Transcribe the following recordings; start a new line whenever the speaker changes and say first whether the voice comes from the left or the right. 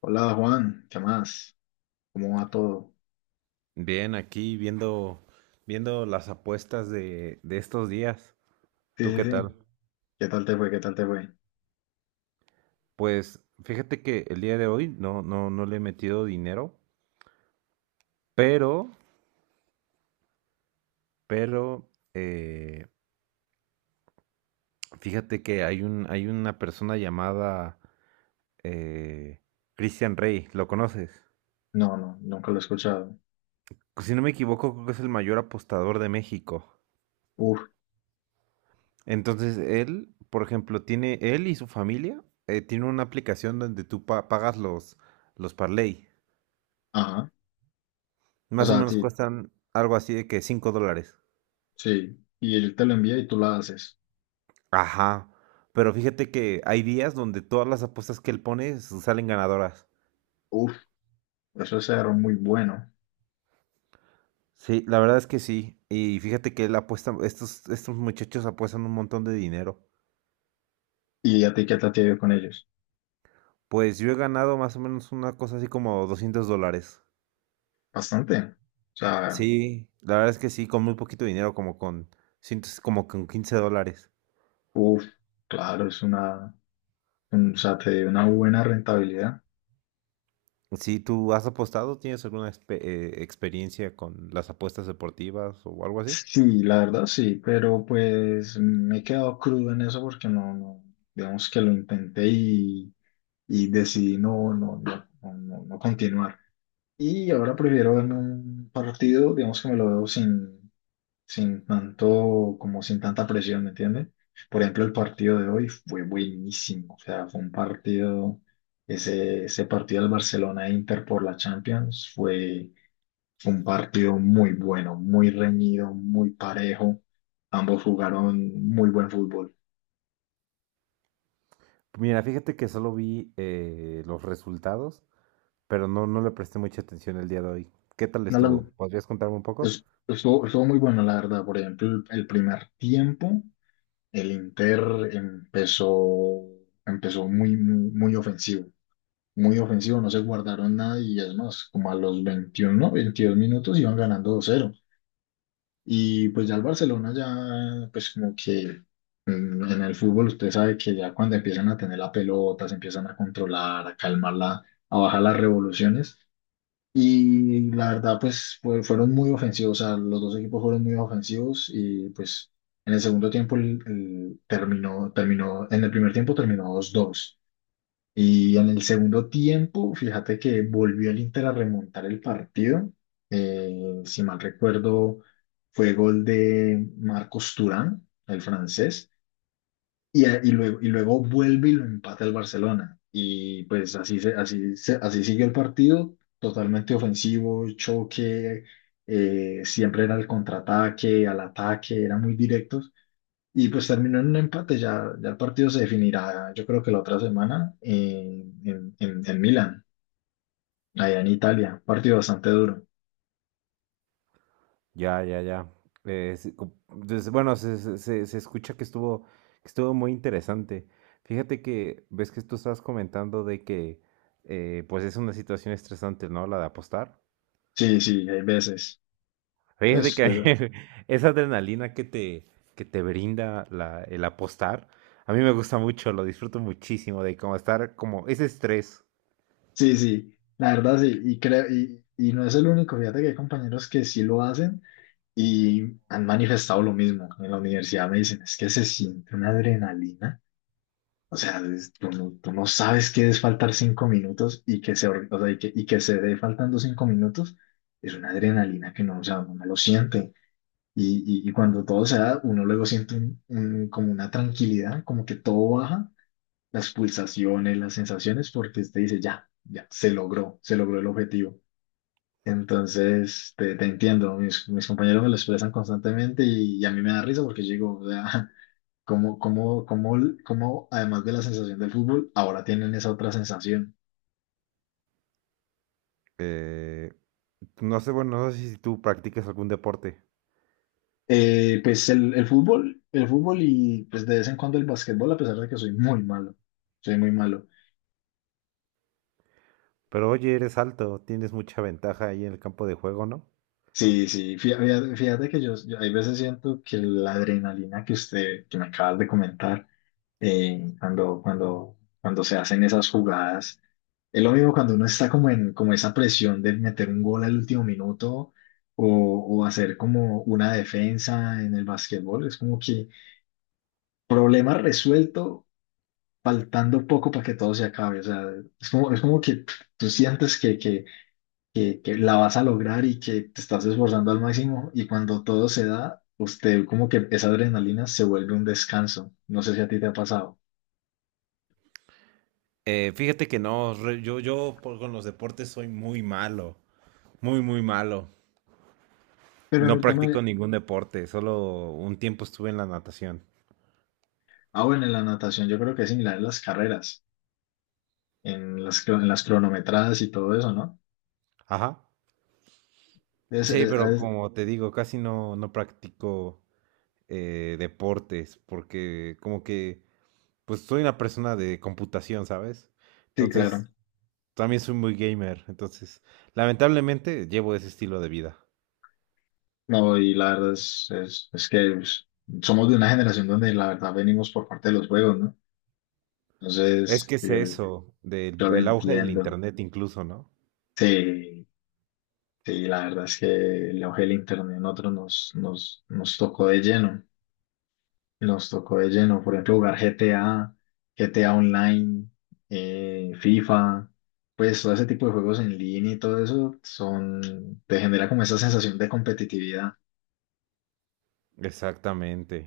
left: Hola Juan, ¿qué más? ¿Cómo va todo?
right: Bien, aquí viendo, viendo las apuestas de estos días.
left: Sí,
right: ¿Tú qué
left: sí, sí.
right: tal?
left: ¿Qué tal te fue? ¿Qué tal te fue?
right: Pues fíjate que el día de hoy no le he metido dinero, pero, pero, eh, fíjate que hay una persona llamada eh, Christian Rey, ¿lo conoces?
left: No, no, nunca lo he escuchado.
right: Pues, si no me equivoco, creo que es el mayor apostador de México.
left: Uf,
right: Entonces, él, por ejemplo, él y su familia, tiene una aplicación donde tú pagas los parlay.
left: ajá. O
right: Más o
left: sea,
right: menos
left: sí,
right: cuestan algo así de que 5 dólares.
left: sí. Y él te lo envía y tú la haces.
right: Ajá. Pero fíjate que hay días donde todas las apuestas que él pone salen ganadoras.
left: Uf, eso es algo muy bueno.
right: Sí, la verdad es que sí. Y fíjate que él apuesta, estos muchachos apuestan un montón de dinero.
left: ¿Y a ti qué tal te ha ido con ellos?
right: Pues yo he ganado más o menos una cosa así como 200 dólares.
left: Bastante. O sea,
right: Sí, la verdad es que sí, con muy poquito dinero, como con, como con quince dólares.
left: uf, claro, es una, o sea, te dio una buena rentabilidad.
right: Si, ¿tú has apostado? ¿Tienes alguna experiencia con las apuestas deportivas o algo así?
left: Sí, la verdad sí, pero pues me he quedado crudo en eso porque no, no, digamos que lo intenté y decidí no, no, no, no, no continuar. Y ahora prefiero verme un partido, digamos que me lo veo sin, sin tanto, como sin tanta presión, ¿me entiendes? Por ejemplo, el partido de hoy fue buenísimo, o sea, fue un partido, ese partido del Barcelona-Inter por la Champions fue, fue un partido muy bueno, muy reñido, muy parejo, ambos jugaron muy buen fútbol.
right: Mira, fíjate que solo vi los resultados, pero no, no le presté mucha atención el día de hoy. ¿Qué tal
left: No,
right: estuvo? ¿Podrías contarme un poco?
left: estuvo, estuvo muy bueno, la verdad, por ejemplo, el primer tiempo. El Inter empezó, empezó muy, muy, muy ofensivo, no se guardaron nada y es más, como a los 21, 22 minutos iban ganando 2-0. Y pues ya el Barcelona ya, pues como que en el fútbol usted sabe que ya cuando empiezan a tener la pelota, se empiezan a controlar, a calmarla, a bajar las revoluciones, y la verdad, pues fueron muy ofensivos, o sea, los dos equipos fueron muy ofensivos y pues en el segundo tiempo el terminó, terminó, en el primer tiempo terminó dos dos y en el segundo tiempo, fíjate que volvió el Inter a remontar el partido. Si mal recuerdo, fue gol de Marcos Thuram, el francés, y luego vuelve y lo empata el Barcelona. Y pues así, así, así siguió el partido, totalmente ofensivo, choque, siempre era el contraataque, al ataque, eran muy directos. Y pues terminó en un empate, ya, ya el partido se definirá, yo creo que la otra semana, en Milán, allá en Italia. Partido bastante duro.
right: Ya, ya, ya. Sí, bueno, se escucha que estuvo muy interesante. Fíjate que ves que tú estabas comentando de que pues es una situación estresante, ¿no? La de apostar.
left: Sí, sí, hay veces.
right: Fíjate
left: Pues,
right: que
left: pues,
right: esa adrenalina que te brinda el apostar, a mí me gusta mucho, lo disfruto muchísimo de como estar como ese estrés.
left: sí, sí, la verdad sí, y creo, y no es el único, fíjate que hay compañeros que sí lo hacen y han manifestado lo mismo. En la universidad me dicen, es que se siente una adrenalina. O sea, tú no sabes qué es faltar 5 minutos y que se, o sea, y que se dé faltando 5 minutos. Es una adrenalina que no, o sea, uno no lo siente. Y, y cuando todo se da, uno luego siente como una tranquilidad, como que todo baja, las pulsaciones, las sensaciones, porque usted dice, ya, ya, se logró el objetivo. Entonces, te entiendo, mis, mis compañeros me lo expresan constantemente y a mí me da risa porque yo digo, o sea, ¿cómo, cómo, cómo, cómo, además de la sensación del fútbol, ahora tienen esa otra sensación?
right: Eh, no sé, bueno, no sé si tú practicas algún deporte,
left: Pues el fútbol y pues de vez en cuando el básquetbol, a pesar de que soy muy malo, soy muy malo.
right: pero oye, eres alto, tienes mucha ventaja ahí en el campo de juego, ¿no?
left: Sí, sí, fíjate, fíjate que yo hay veces siento que la adrenalina que usted, que me acabas de comentar, cuando, cuando, cuando se hacen esas jugadas. Es lo mismo cuando uno está como en como esa presión de meter un gol al último minuto o, o hacer como una defensa en el básquetbol. Es como que problema resuelto, faltando poco para que todo se acabe. O sea, es como que tú sientes que la vas a lograr y que te estás esforzando al máximo y cuando todo se da, usted como que esa adrenalina se vuelve un descanso. No sé si a ti te ha pasado.
right: Fíjate que no, yo, con los deportes soy muy malo, muy, muy malo.
left: Pero en
right: No
left: el tema,
right: practico ningún deporte, solo un tiempo estuve en la natación.
left: ah, bueno, en la natación yo creo que es similar en las carreras, en las, en las cronometradas y todo eso, ¿no?
right: Ajá.
left: Es,
right: Sí,
left: es-
right: pero
left: es-
right: como te digo, casi no, no practico deportes porque como que, pues soy una persona de computación, ¿sabes?
left: sí, claro.
right: Entonces, también soy muy gamer, entonces lamentablemente llevo ese estilo de vida.
left: No, y la verdad es que pues, somos de una generación donde la verdad venimos por parte de los juegos, ¿no?
right: Es
left: Entonces,
right: que es
left: yo,
right: eso, del
left: yo lo
right: el auge del
left: entiendo.
right: internet incluso, ¿no?
left: Sí, sí, la verdad es que el auge del internet a nosotros nos tocó de lleno. Nos tocó de lleno, por ejemplo, jugar GTA, GTA Online, FIFA, pues todo ese tipo de juegos en línea y todo eso son, te genera como esa sensación de competitividad.
right: Exactamente.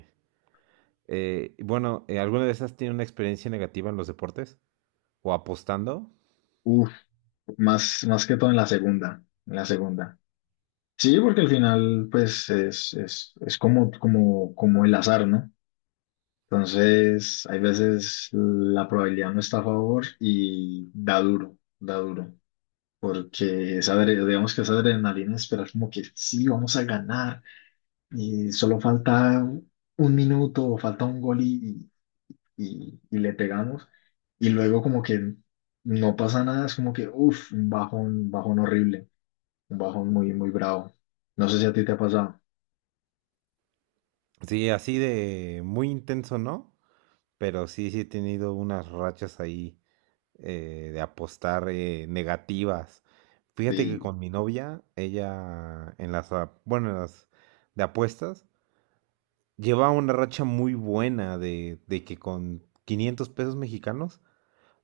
right: Bueno, ¿alguna de esas tiene una experiencia negativa en los deportes? ¿O apostando?
left: Uf, más, más que todo en la segunda, en la segunda. Sí, porque al final, pues, es como, como, como el azar, ¿no? Entonces, hay veces la probabilidad no está a favor y da duro, da duro. Porque esa, digamos que esa adrenalina de esperar como que sí, vamos a ganar y solo falta un minuto o falta un gol y, y le pegamos y luego como que no pasa nada, es como que, uff, un bajón horrible, un bajón muy, muy bravo. No sé si a ti te ha pasado,
right: Sí, así de muy intenso, ¿no? Pero sí, sí he tenido unas rachas ahí de apostar negativas. Fíjate que
left: sí,
right: con mi novia, ella en bueno, en las de apuestas, lleva una racha muy buena de que con 500 pesos mexicanos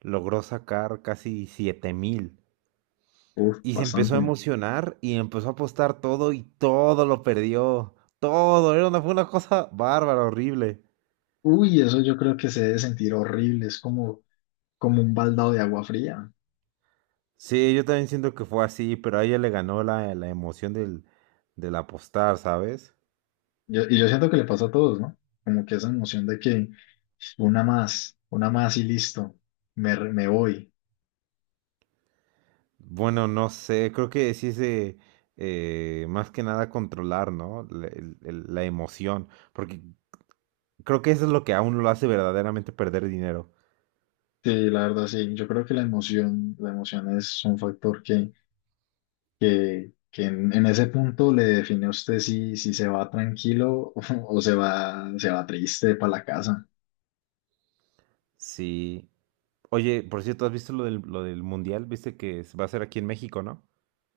right: logró sacar casi 7 mil.
left: uff,
right: Y se empezó a
left: bastante.
right: emocionar y empezó a apostar todo y todo lo perdió. Todo, era una, fue una cosa bárbara, horrible.
left: Uy, eso yo creo que se debe sentir horrible, es como, como un baldado de agua fría.
right: Sí, yo también siento que fue así, pero a ella le ganó la emoción del apostar, ¿sabes?
left: Y yo siento que le pasa a todos, ¿no? Como que esa emoción de que una más y listo, me, me voy.
right: Bueno, no sé, creo que sí es más que nada controlar, ¿no? La emoción, porque creo que eso es lo que aún lo hace verdaderamente perder dinero.
left: Sí, la verdad, sí. Yo creo que la emoción es un factor que en ese punto le define a usted si, si se va tranquilo o se va triste para la casa.
right: Sí. Oye, por cierto, ¿has visto lo del mundial? ¿Viste que se va a hacer aquí en México, no?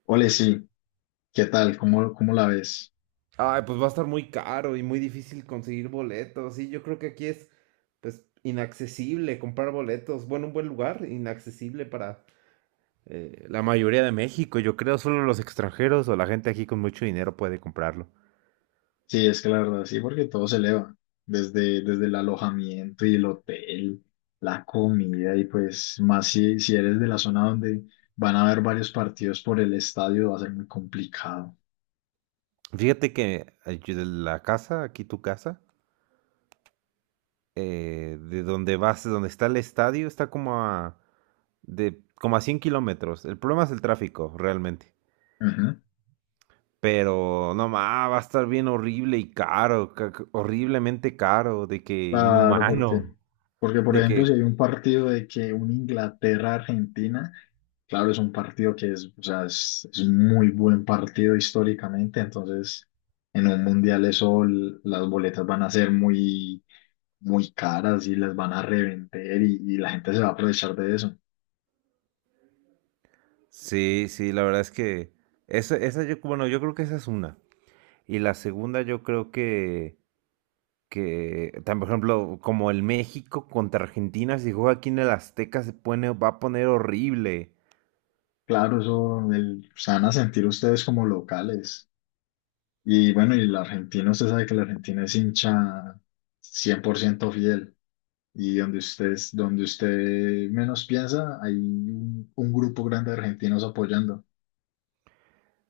left: Ole, sí, ¿qué tal? ¿Cómo, cómo la ves?
right: Ay, pues va a estar muy caro y muy difícil conseguir boletos. Sí, yo creo que aquí es, pues, inaccesible comprar boletos. Bueno, un buen lugar, inaccesible para la mayoría de México. Yo creo solo los extranjeros o la gente aquí con mucho dinero puede comprarlo.
left: Sí, es que la verdad, sí, porque todo se eleva, desde, desde el alojamiento y el hotel, la comida, y pues más si, si eres de la zona donde van a haber varios partidos por el estadio, va a ser muy complicado.
right: Fíjate que yo de la casa, aquí tu casa, de donde está el estadio, está como a de como a 100 km. El problema es el tráfico, realmente.
left: Ujú.
right: Pero no más, va a estar bien horrible y caro, horriblemente caro, de que
left: Claro, porque,
right: inhumano,
left: porque por
right: de
left: ejemplo, si
right: que...
left: hay un partido de que un Inglaterra-Argentina, claro, es un partido que es, o sea, es un muy buen partido históricamente, entonces en un mundial eso, las boletas van a ser muy, muy caras y las van a revender y la gente se va a aprovechar de eso.
right: Sí, sí, la verdad es que esa yo, bueno, yo creo que esa es una. Y la segunda yo creo que, por ejemplo, como el México contra Argentina, si juega aquí en el Azteca va a poner horrible.
left: Claro, eso se van a sentir ustedes como locales. Y bueno, y la Argentina, usted sabe que la Argentina es hincha 100% fiel. Y donde ustedes, donde usted menos piensa, hay un grupo grande de argentinos apoyando,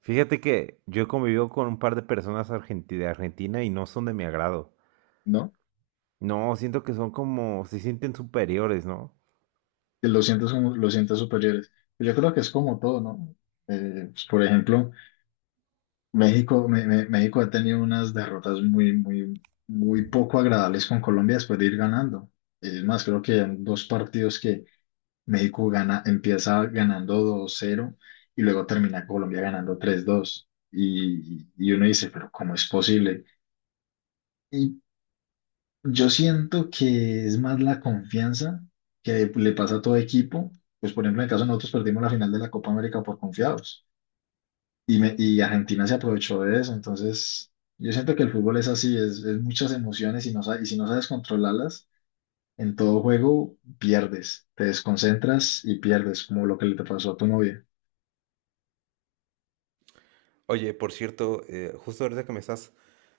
right: Fíjate que yo he convivido con un par de personas de Argentina y no son de mi agrado.
left: ¿no?
right: No, siento que son como, se sienten superiores, ¿no?
left: Que lo sientas como, lo sientas superiores. Yo creo que es como todo, ¿no? Pues, por ejemplo, México, México ha tenido unas derrotas muy, muy, muy poco agradables con Colombia después de ir ganando. Es más, creo que en dos partidos que México gana, empieza ganando 2-0 y luego termina Colombia ganando 3-2. Y uno dice, pero ¿cómo es posible? Y yo siento que es más la confianza que le pasa a todo equipo. Pues, por ejemplo, en el caso de nosotros perdimos la final de la Copa América por confiados y, y Argentina se aprovechó de eso. Entonces, yo siento que el fútbol es así, es muchas emociones y, no, y si no sabes controlarlas, en todo juego pierdes, te desconcentras y pierdes, como lo que le te pasó a tu novia.
right: Oye, por cierto, justo ahorita que me estás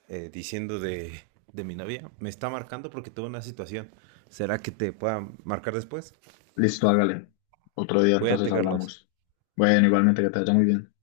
right: diciendo de mi novia, me está marcando porque tuve una situación. ¿Será que te pueda marcar después?
left: Listo, hágale. Otro día entonces
right: Cuídate, Carlos.
left: hablamos. Bueno, igualmente que te vaya muy bien.